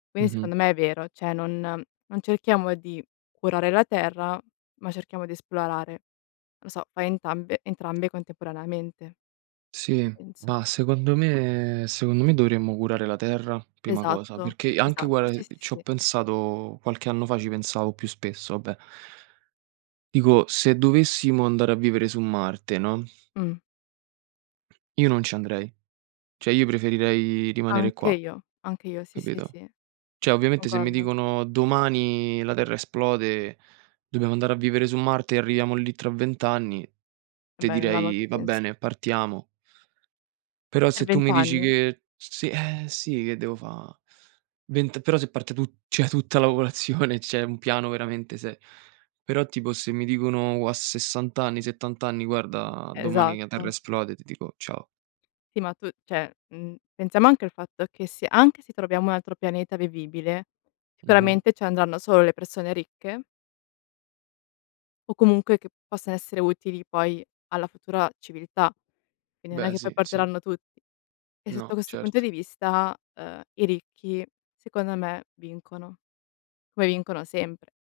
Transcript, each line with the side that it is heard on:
left: Quindi
right: Mh-mh.
left: secondo me è vero, cioè non non cerchiamo di curare la terra, ma cerchiamo di esplorare. Lo so, fai entambe entrambe contemporaneamente.
right: Sì,
left: Penso.
right: ma secondo me secondo me dovremmo curare la terra, prima cosa,
left: Esatto,
right: perché anche
left: esatto,
right: guarda,
left: sì,
right: ehm,
left: sì,
right: ci ho
left: sì.
right: pensato qualche anno fa ci pensavo più spesso, vabbè dico se dovessimo andare a vivere su Marte, no
left: Mh.
right: io non ci andrei. Cioè io preferirei rimanere qua,
left: Anche io, anche io, sì, sì,
right: capito.
left: sì.
right: Cioè ovviamente se mi
left: Concordo.
right: dicono: "Domani la terra esplode, dobbiamo andare a vivere su Marte e arriviamo lì tra 20 anni", te
left: Beh, non ha molto
right: direi: "Va
left: senso.
right: bene, partiamo". Però se
left: Per
right: tu
left: 20
right: mi dici
left: anni?
right: che s sì, eh sì, che devo fa' vent però se parte tu cioè tutta la popolazione, c'è un piano veramente se Però tipo se mi dicono u a 60 anni, 70 anni: "Guarda domani la terra
left: Esatto.
right: esplode", ti dico: "Ciao".
left: Sì, ma tu cioè, mhmm, pensiamo anche al fatto che se anche se troviamo un altro pianeta vivibile,
right: Mh-mh.
left: sicuramente ci andranno solo le persone ricche o comunque che possano essere utili poi alla futura civiltà. Quindi non è
right: Beh,
left: che poi
right: sì, sì.
left: porteranno tutti e sotto
right: No
left: questo punto
right: certo.
left: di vista, ehm, i ricchi secondo me vincono, come vincono sempre.